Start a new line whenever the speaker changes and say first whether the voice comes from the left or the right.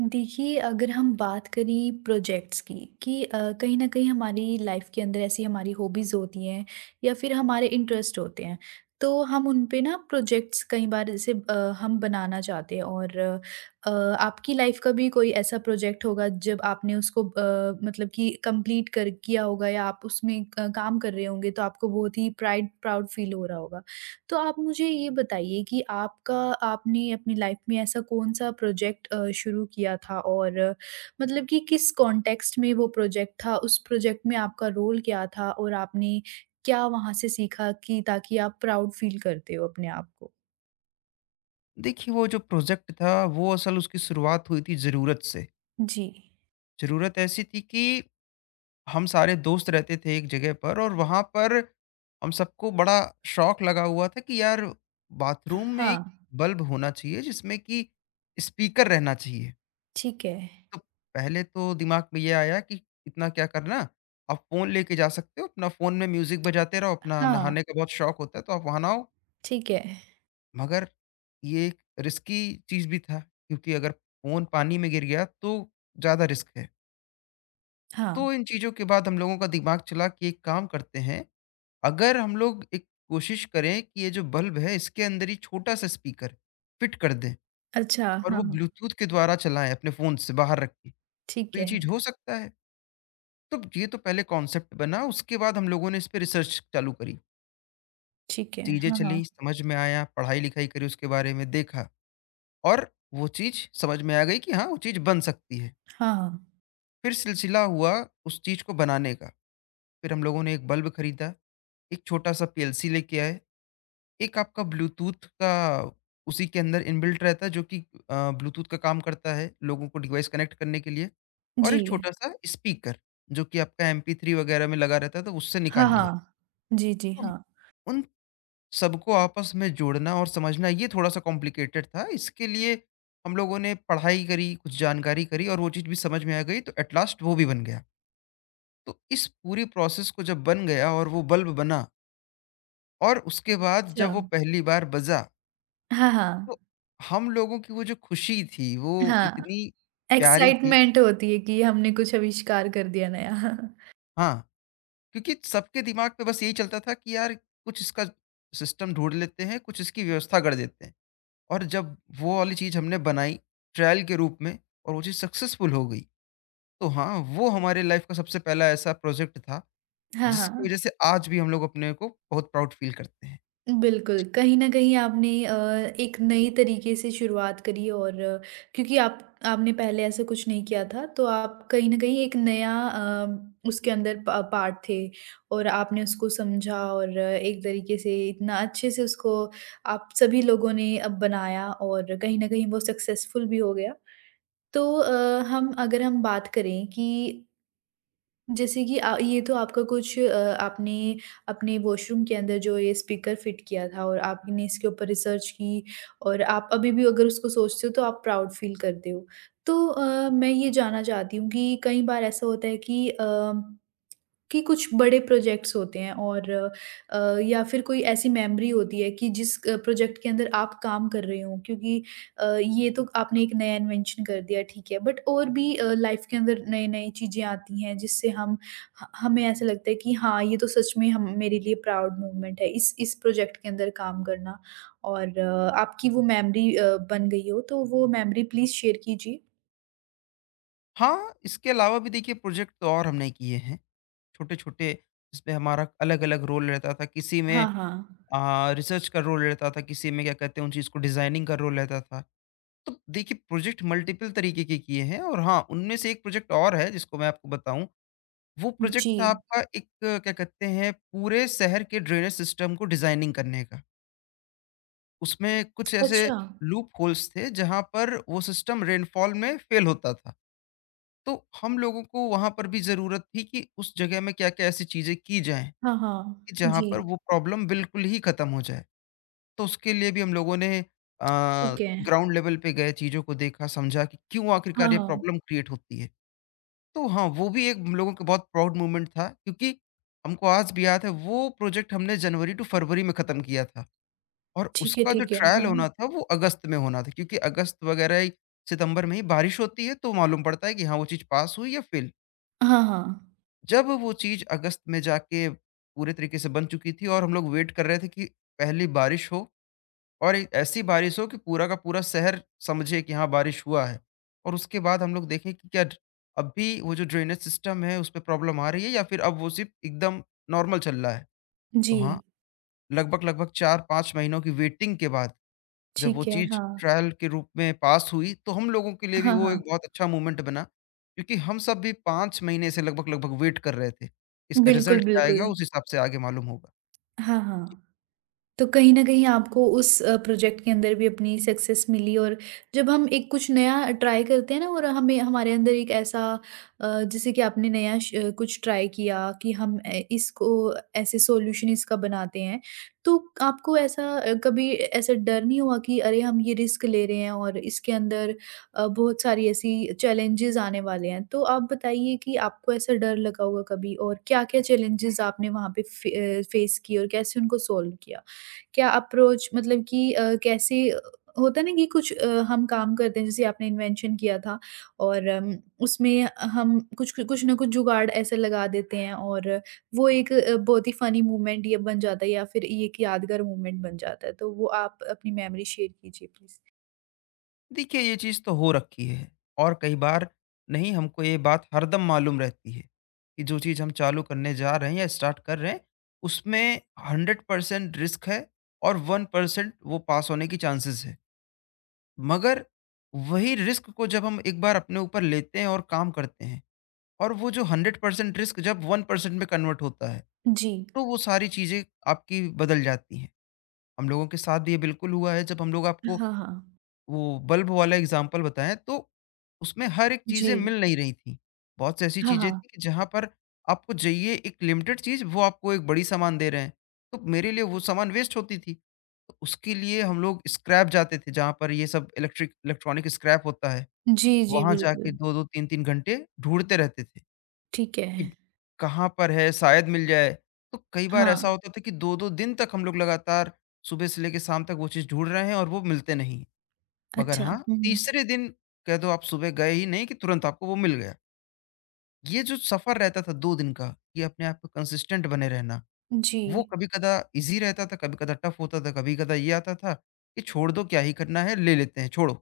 right: देखिए, अगर हम बात करें प्रोजेक्ट्स की कि कहीं न कहीं हमारी लाइफ़ के अंदर ऐसी हमारी हॉबीज़ होती हैं या फिर हमारे इंटरेस्ट होते हैं। तो हम उन पे ना प्रोजेक्ट्स कई बार जैसे हम बनाना चाहते हैं और आपकी लाइफ़ का भी कोई ऐसा प्रोजेक्ट होगा जब आपने उसको मतलब कि कंप्लीट कर किया होगा या आप उसमें काम कर रहे होंगे तो आपको बहुत ही प्राइड प्राउड फ़ील हो रहा होगा। तो आप मुझे ये बताइए कि आपका आपने अपनी लाइफ में ऐसा कौन-सा प्रोजेक्ट शुरू किया था और मतलब कि किस कॉन्टेक्स्ट में वो प्रोजेक्ट था? उस प्रोजेक्ट में आपका रोल क्या था? और आपने क्या वहाँ से सीखा कि ताकि आप प्राउड फ़ील करते हो अपने आप को?
left: देखिए वो जो प्रोजेक्ट था वो असल उसकी शुरुआत हुई थी ज़रूरत से।
right: जी।
left: ज़रूरत ऐसी थी कि हम सारे दोस्त रहते थे एक जगह पर और वहाँ पर हम सबको बड़ा शौक लगा हुआ था कि यार बाथरूम में
right: हाँ,
left: एक बल्ब होना चाहिए जिसमें कि स्पीकर रहना चाहिए।
right: ठीक है।
left: तो पहले तो दिमाग में ये आया कि इतना क्या करना, आप फ़ोन लेके जा सकते हो, अपना फ़ोन में म्यूज़िक बजाते रहो, अपना
right: हाँ,
left: नहाने का बहुत शौक होता है तो आप वहाँ नहाओ।
right: ठीक है।
left: मगर ये एक रिस्की चीज़ भी था, क्योंकि अगर फ़ोन पानी में गिर गया तो ज़्यादा रिस्क है।
right: हाँ,
left: तो इन चीज़ों के बाद हम लोगों का दिमाग चला कि एक काम करते हैं, अगर हम लोग एक कोशिश करें कि ये जो बल्ब है इसके अंदर ही छोटा-सा स्पीकर फ़िट कर दें
right: अच्छा,
left: और वो
right: हाँ, हाँ,
left: ब्लूटूथ के द्वारा चलाएँ अपने फ़ोन से बाहर रख के, तो
right: ठीक
left: ये चीज़
right: है,
left: हो सकता है। तो ये तो पहले कॉन्सेप्ट बना, उसके बाद हम लोगों ने इस पे रिसर्च चालू करी।
right: ठीक है।
left: चीज़ें
right: हाँ, हाँ,
left: चली, समझ में आया, पढ़ाई-लिखाई करी उसके बारे में, देखा। और वो चीज़ समझ में आ गई कि हाँ, वो चीज़ बन सकती है।
right: हाँ, हाँ।
left: फिर सिलसिला हुआ उस चीज़ को बनाने का। फिर हम लोगों ने एक बल्ब खरीदा, एक छोटा-सा पीएलसी लेके आए, एक आपका ब्लूटूथ का उसी के अंदर इनबिल्ट रहता है जो कि ब्लूटूथ का काम करता है लोगों को डिवाइस कनेक्ट करने के लिए, और
right: जी,
left: एक छोटा-सा स्पीकर जो कि आपका एमपी3 वगैरह में लगा रहता है तो उससे निकाल
right: हाँ,
left: लिया।
right: हाँ। जी, जी,
left: तो
right: हाँ।
left: उन सबको आपस में जोड़ना और समझना ये थोड़ा-सा कॉम्प्लिकेटेड था। इसके लिए हम लोगों ने पढ़ाई करी, कुछ जानकारी करी और वो चीज़ भी समझ में आ गई, तो एट लास्ट वो भी बन गया। तो इस पूरी प्रोसेस को जब बन गया और वो बल्ब बना, और उसके बाद जब
right: अच्छा।
left: वो पहली बार बजा,
right: हाँ, हाँ,
left: तो हम लोगों की वो जो खुशी थी वो
right: हाँ।
left: इतनी प्यारी थी,
right: एक्साइटमेंट होती है कि हमने कुछ आविष्कार कर दिया नया।
left: हाँ, क्योंकि सबके दिमाग में बस यही चलता था कि यार कुछ इसका सिस्टम ढूँढ लेते हैं, कुछ इसकी व्यवस्था कर देते हैं। और जब वो वाली चीज़ हमने बनाई ट्रायल के रूप में, और वो चीज़ सक्सेसफुल हो गई, तो हाँ, वो हमारे लाइफ़ का सबसे पहला ऐसा प्रोजेक्ट था,
right: हाँ,
left: जिसकी
right: हाँ।
left: वज़ह से आज भी हम लोग अपने को बहुत प्राउड फ़ील करते हैं।
right: बिल्कुल, कहीं न कहीं आपने एक नई तरीके से शुरुआत करी और क्योंकि आप आपने पहले ऐसा कुछ नहीं किया था, तो आप कहीं न कहीं एक नया उसके अंदर पा पार्ट थे और आपने उसको समझा और एक तरीके से इतना अच्छे से उसको आप सभी लोगों ने अब बनाया और कहीं न कहीं वो सक्सेसफुल भी हो गया। तो हम अगर हम बात करें कि जैसे कि ये तो आपका कुछ आपने अपने वॉशरूम के अंदर जो ये स्पीकर फिट किया था और आपने इसके ऊपर रिसर्च की और आप अभी भी अगर उसको सोचते हो तो आप प्राउड फील करते हो। तो मैं ये जानना चाहती हूँ कि कई बार ऐसा होता है कि कि कुछ बड़े प्रोजेक्ट्स होते हैं और अ, या फिर कोई ऐसी मेमोरी होती है कि जिस प्रोजेक्ट के अंदर आप काम कर रहे हो क्योंकि ये तो आपने एक नया इन्वेंशन कर दिया ठीक है बट और भी लाइफ के अंदर नई नई चीज़ें आती हैं जिससे हम हमें ऐसा लगता है कि हाँ ये तो सच में हम मेरे लिए प्राउड मूवमेंट है इस प्रोजेक्ट के अंदर काम करना और आपकी वो मेमोरी बन गई हो तो वो मेमोरी प्लीज़ शेयर कीजिए
left: हाँ, इसके अलावा भी देखिए प्रोजेक्ट तो और हमने किए हैं, छोटे-छोटे, जिसमें हमारा अलग-अलग रोल रहता था। किसी
right: हाँ
left: में
right: हाँ
left: रिसर्च का रोल रहता था, किसी में क्या कहते हैं उन चीज़ को डिज़ाइनिंग का रोल रहता था। तो देखिए प्रोजेक्ट मल्टीपल तरीके के किए हैं, और हाँ, उनमें से एक प्रोजेक्ट और है जिसको मैं आपको बताऊँ। वो प्रोजेक्ट
right: जी
left: था आपका एक क्या कहते हैं पूरे शहर के ड्रेनेज सिस्टम को डिजाइनिंग करने का। उसमें कुछ ऐसे
right: अच्छा
left: लूप होल्स थे जहाँ पर वो सिस्टम रेनफॉल में फेल होता था। तो हम लोगों को वहाँ पर भी ज़रूरत थी कि उस जगह में क्या-क्या ऐसी चीज़ें की जाएँ,
right: हाँ हाँ
left: कि जहाँ
right: जी
left: पर वो प्रॉब्लम बिल्कुल ही खत्म हो जाए। तो उसके लिए भी हम लोगों ने, अ,
right: ठीक है
left: ग्राउंड लेवल पे गए, चीज़ों को देखा, समझा कि क्यों आखिरकार ये
right: हाँ,
left: प्रॉब्लम क्रिएट होती है। तो हाँ, वो भी एक हम लोगों का बहुत प्राउड मोमेंट था, क्योंकि हमको आज भी याद है वो प्रोजेक्ट हमने जनवरी टू फरवरी में ख़त्म किया था, और
right: ठीक है,
left: उसका जो
right: ठीक है।
left: ट्रायल
right: हाँ।
left: होना था वो अगस्त में होना था, क्योंकि अगस्त वगैरह ही सितंबर में ही बारिश होती है, तो मालूम पड़ता है कि हाँ, वो चीज़ पास हुई या फेल।
right: हाँ, हाँ।
left: जब वो चीज़ अगस्त में जाके पूरे तरीके से बन चुकी थी, और हम लोग वेट कर रहे थे कि पहली बारिश हो, और एक ऐसी बारिश हो कि पूरा का पूरा शहर समझे कि हाँ बारिश हुआ है, और उसके बाद हम लोग देखें कि क्या अब भी वो जो ड्रेनेज सिस्टम है उसमें प्रॉब्लम आ रही है या फिर अब वो सिर्फ एकदम नॉर्मल चल रहा है। तो
right: जी,
left: हाँ, लगभग लगभग 4-5 महीनों की वेटिंग के बाद जब वो
right: ठीक है।
left: चीज़
right: हाँ।
left: ट्रायल के रूप में पास हुई, तो हम लोगों के लिए भी
right: हाँ,
left: वो एक
right: हाँ।
left: बहुत अच्छा मोमेंट बना, क्योंकि हम सब भी 5 महीने से लगभग लगभग वेट कर रहे थे। इसका
right: बिल्कुल,
left: रिज़ल्ट क्या
right: बिल्कुल।
left: आएगा उस हिसाब से आगे मालूम होगा।
right: हाँ, हाँ। तो कहीं न कहीं आपको उस प्रोजेक्ट के अंदर भी अपनी सक्सेस मिली और जब हम एक कुछ नया ट्राई करते हैं ना और हमें हमारे अंदर एक ऐसा अ, जैसे कि आपने नया कुछ ट्राई किया कि हम ए इसको ऐसे सॉल्यूशन इसका बनाते हैं, तो आपको ऐसा कभी ऐसा डर नहीं हुआ कि अरे! हम ये रिस्क ले रहे हैं और इसके अंदर बहुत सारी ऐसी चैलेंजेज़ आने वाले हैं। तो आप बताइए कि आपको ऐसा डर लगा होगा कभी और क्या-क्या चैलेंजेज़ आपने वहाँ पे फेस किए और कैसे उनको सॉल्व किया? क्या अप्रोच मतलब कि कैसे होता है ना कि कुछ हम काम करते हैं जैसे आपने इन्वेंशन किया था और उसमें हम कुछ कुछ ना कुछ जुगाड़ ऐसे लगा देते हैं और वो एक बहुत ही फनी मोमेंट ये बन जाता है या फिर ये एक यादगार मोमेंट बन जाता है तो वो आप अपनी मेमोरी शेयर कीजिए प्लीज
left: देखिए ये चीज़ तो हो रखी है, और कई बार नहीं, हमको ये बात हरदम मालूम रहती है कि जो चीज़ हम चालू करने जा रहे हैं या स्टार्ट कर रहे हैं, उसमें 100% रिस्क है और 1% वो पास होने की चांसेस है। मगर वही रिस्क को जब हम एक बार अपने ऊपर लेते हैं और काम करते हैं, और वो जो 100% रिस्क जब 1% में कन्वर्ट होता है,
right: जी
left: तो वो सारी चीज़ें आपकी बदल जाती हैं। हम लोगों के साथ भी ये बिल्कुल हुआ है। जब हम लोग आपको
right: हाँ हाँ
left: वो बल्ब वाला एग्ज़ाम्पल बताएँ, तो उसमें हर एक
right: जी
left: चीज़ें मिल नहीं रही थी। बहुत सी ऐसी
right: हाँ
left: चीज़ें
right: हाँ
left: थी कि जहाँ पर आपको चाहिए एक लिमिटेड चीज़, वो आपको एक बड़ी सामान दे रहे हैं। तो मेरे लिए वो सामान वेस्ट होती थी। तो उसके लिए हम लोग स्क्रैप जाते थे, जहाँ पर ये सब इलेक्ट्रिक इलेक्ट्रॉनिक स्क्रैप होता है।
right: जी जी
left: वहाँ जाके
right: बिल्कुल
left: 2-2 3-3 घंटे ढूँढते रहते थे
right: ठीक
left: कि
right: है
left: कहाँ पर है, शायद मिल जाए। तो कई बार ऐसा
right: हाँ
left: होता था कि 2-2 दिन तक हम लोग लगातार सुबह से लेके शाम तक वो चीज़ ढूँढ रहे हैं और वो मिलते नहीं हैं। मगर
right: अच्छा
left: हाँ, तीसरे दिन, कह दो आप सुबह गए ही नहीं कि तुरंत आपको वो मिल गया। ये जो सफ़र रहता था 2 दिन का, ये अपने आप को कंसिस्टेंट बने रहना, वो
right: जी
left: कभी-कदा ईज़ी रहता था, कभी-कदा टफ़ होता था, कभी-कदा ये आता था कि छोड़ दो क्या ही करना है, ले लेते हैं, छोड़ो।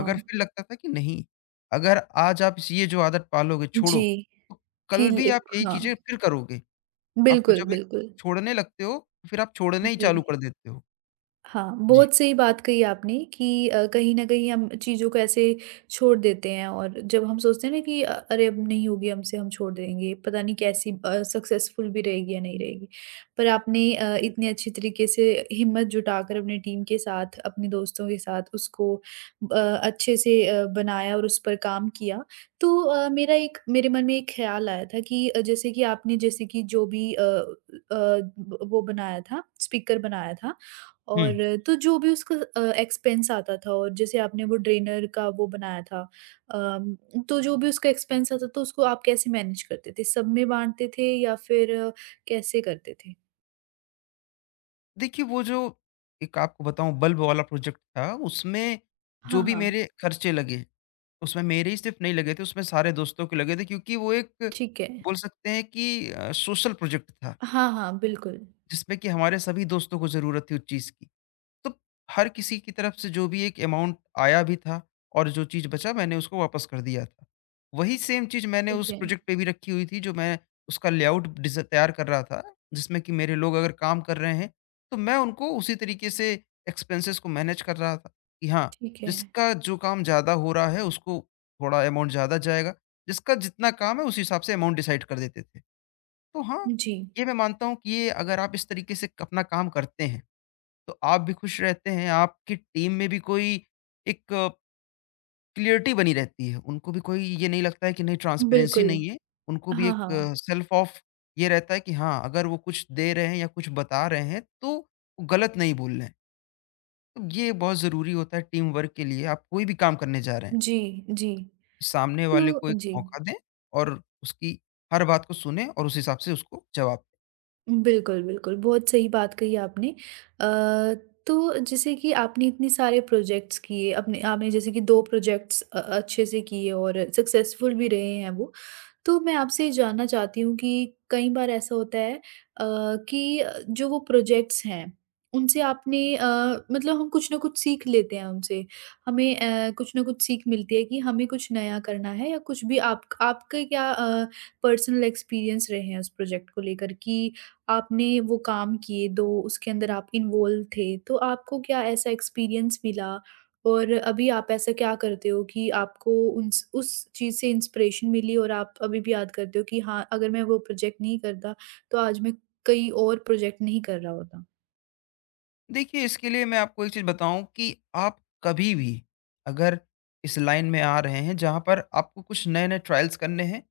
left: मगर फिर लगता था कि नहीं, अगर आज आप इस ये जो आदत पालोगे, छोड़ो,
right: जी
left: तो
right: कि
left: कल भी आप यही
right: हाँ
left: चीज़ें फिर करोगे। आपको
right: बिल्कुल
left: जब एक
right: बिल्कुल
left: छोड़ने लगते हो, तो फिर आप छोड़ना ही
right: जी।
left: चालू कर देते हो।
right: हाँ,
left: जी।
right: बहुत सही बात कही आपने कि कहीं न कहीं हम चीज़ों को ऐसे छोड़ देते हैं और जब हम सोचते हैं ना कि अरे अब नहीं होगी हमसे हम छोड़ देंगे, पता नहीं कैसी सक्सेसफुल भी रहेगी या नहीं रहेगी। पर आपने इतने अच्छे तरीके से हिम्मत जुटाकर अपनी टीम के साथ, अपने दोस्तों के साथ उसको अच्छे से बनाया और उस पर काम किया। तो मेरा एक मेरे मन में एक ख़्याल आया था कि जैसे कि आपने जैसे कि जो भी ब वो बनाया था, स्पीकर बनाया था
left: हुँ।
right: और तो जो भी उसका एक्सपेंस आता था और जैसे आपने वो ड्रेनर का वो बनाया था अम, तो जो भी उसका एक्सपेंस आता तो उसको आप कैसे मैनेज करते थे? सब में बाँटते थे या फिर कैसे करते थे?
left: देखिए, वो जो एक आपको बताऊँ बल्ब वाला प्रोजेक्ट था, उसमें
right: हाँ,
left: जो भी
right: हाँ,
left: मेरे खर्चे लगे, उसमें मेरे ही सिर्फ़ नहीं लगे थे, उसमें सारे दोस्तों के लगे थे, क्योंकि वो एक,
right: ठीक है।
left: बोल सकते हैं कि सोशल प्रोजेक्ट था,
right: हाँ, हाँ, बिल्कुल।
left: जिसमें कि हमारे सभी दोस्तों को ज़रूरत थी उस चीज़ की। तो हर किसी की तरफ से जो भी एक अमाउंट आया भी था, और जो चीज़ बचा मैंने उसको वापस कर दिया था। वही सेम चीज़ मैंने
right: ठीक
left: उस
right: है,
left: प्रोजेक्ट पे भी रखी हुई थी। जो मैं उसका लेआउट डिज़ तैयार कर रहा था, जिसमें कि मेरे लोग अगर काम कर रहे हैं, तो मैं उनको उसी तरीके से एक्सपेंसेस को मैनेज कर रहा था कि हाँ,
right: ठीक है।
left: जिसका जो काम ज़्यादा हो रहा है उसको थोड़ा अमाउंट ज़्यादा जाएगा, जिसका जितना काम है उस हिसाब से अमाउंट डिसाइड कर देते थे। तो हाँ,
right: जी,
left: ये मैं मानता हूँ कि ये अगर आप इस तरीके से अपना काम करते हैं, तो आप भी खुश रहते हैं, आपकी टीम में भी कोई एक क्लियरिटी बनी रहती है। उनको भी कोई ये नहीं लगता है कि नहीं, ट्रांसपेरेंसी
right: बिल्कुल।
left: नहीं है, उनको भी
right: हाँ,
left: एक
right: हाँ।
left: सेल्फ ऑफ ये रहता है कि हाँ, अगर वो कुछ दे रहे हैं या कुछ बता रहे हैं, तो वो गलत नहीं बोल रहे हैं। तो ये बहुत ज़रूरी होता है टीम वर्क के लिए। आप कोई भी काम करने जा रहे हैं,
right: जी, जी।
left: सामने
right: तो
left: वाले को एक
right: जी।
left: मौका दें और उसकी हर बात को सुनें और उस हिसाब से उसको जवाब।
right: बिल्कुल, बिल्कुल। बहुत सही बात कही आपने। अ, तो जैसे कि आपने इतने सारे प्रोजेक्ट्स किए, अपने आपने जैसे कि 2 प्रोजेक्ट्स अच्छे से किए और सक्सेसफुल भी रहे हैं वो। तो मैं आपसे ये जानना चाहती हूँ कि कई बार ऐसा होता है कि जो वो प्रोजेक्ट्स हैं उनसे आपने मतलब हम कुछ ना कुछ सीख लेते हैं उनसे। हमें कुछ ना कुछ सीख मिलती है कि हमें कुछ नया करना है या कुछ भी आप आपके क्या पर्सनल एक्सपीरियंस रहे हैं उस प्रोजेक्ट को लेकर कि आपने वो काम किए 2 उसके अंदर आप इन्वॉल्व थे। तो आपको क्या ऐसा एक्सपीरियंस मिला और अभी आप ऐसा क्या करते हो कि आपको उन्स उस चीज़ से इंस्पिरेशन मिली और आप अभी भी याद करते हो कि हाँ, अगर मैं वो प्रोजेक्ट नहीं करता, तो आज मैं कई और प्रोजेक्ट नहीं कर रहा होता?
left: देखिए, इसके लिए मैं आपको एक चीज़ बताऊँ कि आप कभी भी अगर इस लाइन में आ रहे हैं जहाँ पर आपको कुछ नए-नए ट्रायल्स करने हैं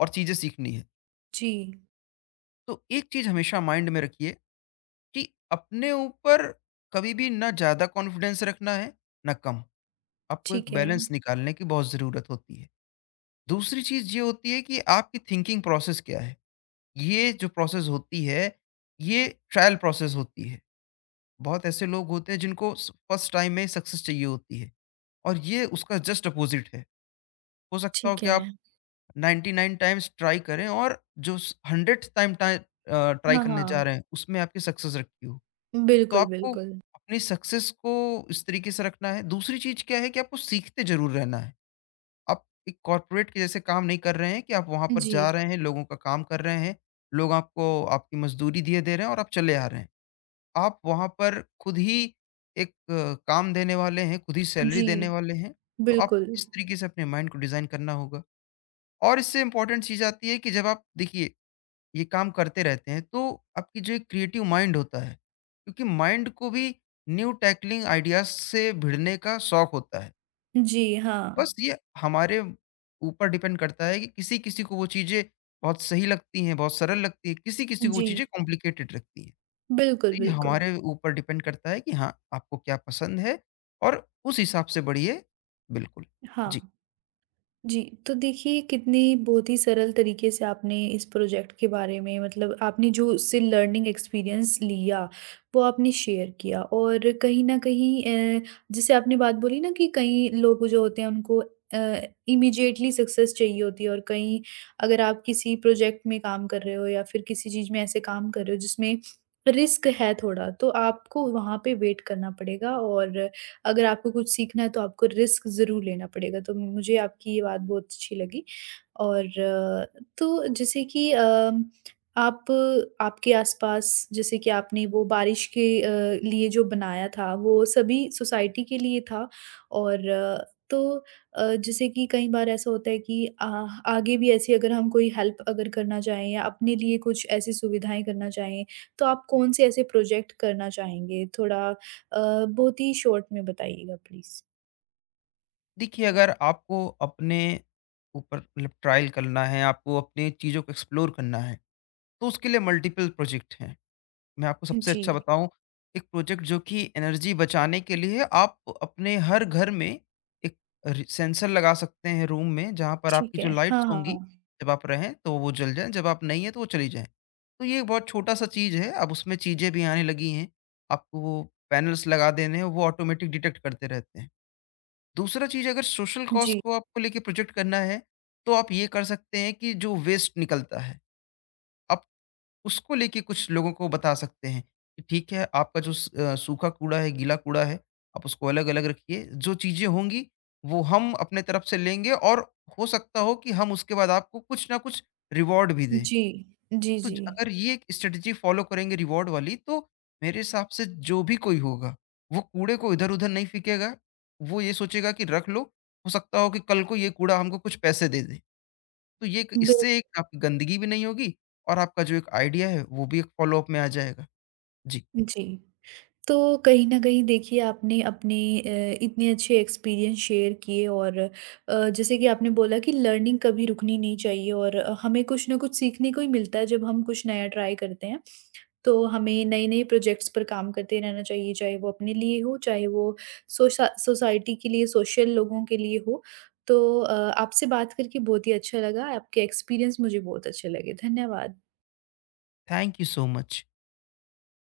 left: और चीज़ें सीखनी है,
right: जी,
left: तो एक चीज़ हमेशा माइंड में रखिए, कि अपने ऊपर कभी भी ना ज़्यादा कॉन्फिडेंस रखना है, ना कम। आपको एक
right: ठीक है।
left: बैलेंस निकालने की बहुत ज़रूरत होती है। दूसरी चीज़ ये होती है कि आपकी थिंकिंग प्रोसेस क्या है? ये जो प्रोसेस होती है, ये ट्रायल प्रोसेस होती है। बहुत ऐसे लोग होते हैं जिनको स फर्स्ट टाइम में सक्सेस चाहिए होती है। और ये उसका जस्ट अपोजिट है। हो सकता हो
right: ठीक
left: कि आप
right: है।
left: 99 टाइम्स ट्राई करें और जो स 100th टाइम ट्राई
right: हाँ,
left: करने जा
right: हाँ।
left: रहे हैं, उसमें आपकी सक्सेस रखी हो। तो
right: बिल्कुल,
left: आपको
right: बिल्कुल।
left: अपनी सक्सेस को इस तरीके से रखना है। दूसरी चीज़ क्या है कि आपको सीखते ज़रूर रहना है। आप एक कॉर्पोरेट के जैसे काम नहीं कर रहे हैं, कि आप वहाँ पर
right: जी,
left: जा रहे हैं, लोगों का काम कर रहे हैं, लोग आपको आपकी मज़दूरी दिए दे रहे हैं और आप चले आ रहे हैं। आप वहाँ पर खुद ही एक काम देने वाले हैं, खुद ही सैलरी
right: जी,
left: देने वाले हैं, तो आप
right: बिल्कुल।
left: इस तरीके से अपने माइंड को डिज़ाइन करना होगा। और इससे इम्पोर्टेंट चीज़ आती है कि जब आप देखिए, ये काम करते रहते हैं तो आपकी जो एक क्रिएटिव माइंड होता है, क्योंकि माइंड को भी न्यू टैकलिंग आइडियाज़ से भिड़ने का शौक होता है।
right: जी, हाँ।
left: बस ये हमारे ऊपर डिपेंड करता है कि किसी-किसी को वो चीज़ें बहुत सही लगती हैं, बहुत सरल लगती हैं, किसी-किसी को वो
right: जी,
left: चीज़ें कॉम्प्लिकेटेड लगती हैं।
right: बिल्कुल,
left: तो ये
right: बिल्कुल।
left: हमारे ऊपर डिपेंड करता है कि हाँ, आपको क्या पसंद है और उस हिसाब से बढ़िए, बिल्कुल। जी,
right: हाँ। जी, तो देखिए कितने बहुत ही सरल तरीके से आपने इस प्रोजेक्ट के बारे में मतलब आपने जो उससे लर्निंग एक्सपीरियंस लिया, वो आपने शेयर किया और कहीं न कहीं अ, जैसे आपने बात बोली ना कि कई लोग जो होते हैं उनको इमीडिएटली सक्सेस चाहिए होती है और कहीं अगर आप किसी प्रोजेक्ट में काम कर रहे हो या फिर किसी चीज़ में ऐसे काम कर रहे हो जिसमें रिस्क है थोड़ा, तो आपको वहाँ पे वेट करना पड़ेगा और अगर आपको कुछ सीखना है तो आपको रिस्क ज़रूर लेना पड़ेगा। तो मुझे आपकी ये बात बहुत अच्छी लगी और तो जैसे कि आप आपके आस-पास जैसे कि आपने वो बारिश के लिए जो बनाया था वो सभी सोसाइटी के लिए था और तो जैसे कि कई बार ऐसा होता है कि आगे भी ऐसी अगर हम कोई हेल्प अगर करना चाहें या अपने लिए कुछ ऐसी सुविधाएँ करना चाहें, तो आप कौन से ऐसे प्रोजेक्ट करना चाहेंगे? थोड़ा बहुत ही शॉर्ट में बताइएगा प्लीज़।
left: देखिए अगर आपको अपने ऊपर मतलब ट्रायल करना है, आपको अपनी चीज़ों को एक्सप्लोर करना है, तो उसके लिए मल्टीपल प्रोजेक्ट हैं। मैं आपको सबसे
right: जी,
left: अच्छा बताऊँ, एक प्रोजेक्ट जो कि एनर्जी बचाने के लिए, आप अपने हर घर में एक रि सेंसर लगा सकते हैं रूम में, जहाँ पर आपकी
right: ठीक है।
left: जो लाइट्स
right: हाँ,
left: होंगी,
right: हाँ।
left: जब आप रहें तो वो जल जाएँ, जब आप नहीं हैं तो वो चली जाएँ। तो ये एक बहुत छोटा-सा चीज़ है, अब उसमें चीज़ें भी आने लगी हैं, आपको वो पैनल्स लगा देने हैं, वो ऑटोमेटिक डिटेक्ट करते रहते हैं। दूसरा चीज़ अगर सोशल कॉज़
right: जी,
left: को आपको लेके प्रोजेक्ट करना है, तो आप ये कर सकते हैं कि जो वेस्ट निकलता है, आप उसको लेके कुछ लोगों को बता सकते हैं कि ठीक है, आपका जो सूखा कूड़ा है, गीला कूड़ा है, आप उसको अलग अलग रखिए, जो चीज़ें होंगी वो हम अपने तरफ से लेंगे, और हो सकता हो कि हम उसके बाद आपको कुछ ना कुछ रिवॉर्ड भी दें।
right: जी, जी,
left: तो
right: जी।
left: अगर ये एक स्ट्रेटजी फॉलो करेंगे रिवॉर्ड वाली, तो मेरे हिसाब से जो भी कोई होगा वो कूड़े को इधर उधर नहीं फेंकेगा। वो ये सोचेगा कि रख लो, हो सकता हो कि कल को ये कूड़ा हमको कुछ पैसे दे दे। तो ये एक,
right: बिल
left: इससे एक आपकी गंदगी भी नहीं होगी और आपका जो एक आइडिया है वो भी एक फ़ॉलो अप में आ जाएगा। जी,
right: जी। तो कहीं न कहीं देखिए आपने अपने इतने अच्छे एक्सपीरियंस शेयर किए और जैसे कि आपने बोला कि लर्निंग कभी रुकनी नहीं चाहिए और हमें कुछ ना कुछ सीखने को ही मिलता है जब हम कुछ नया ट्राई करते हैं। तो हमें नए-नए प्रोजेक्ट्स पर काम करते रहना चाहिए, चाहे वो अपने लिए हो, चाहे वो सोशा सोसाइटी के लिए, सोशल लोगों के लिए हो। तो अ, आपसे बात करके बहुत ही अच्छा लगा, आपके एक्सपीरियंस मुझे बहुत अच्छे लगे। धन्यवाद।
left: Thank you so much.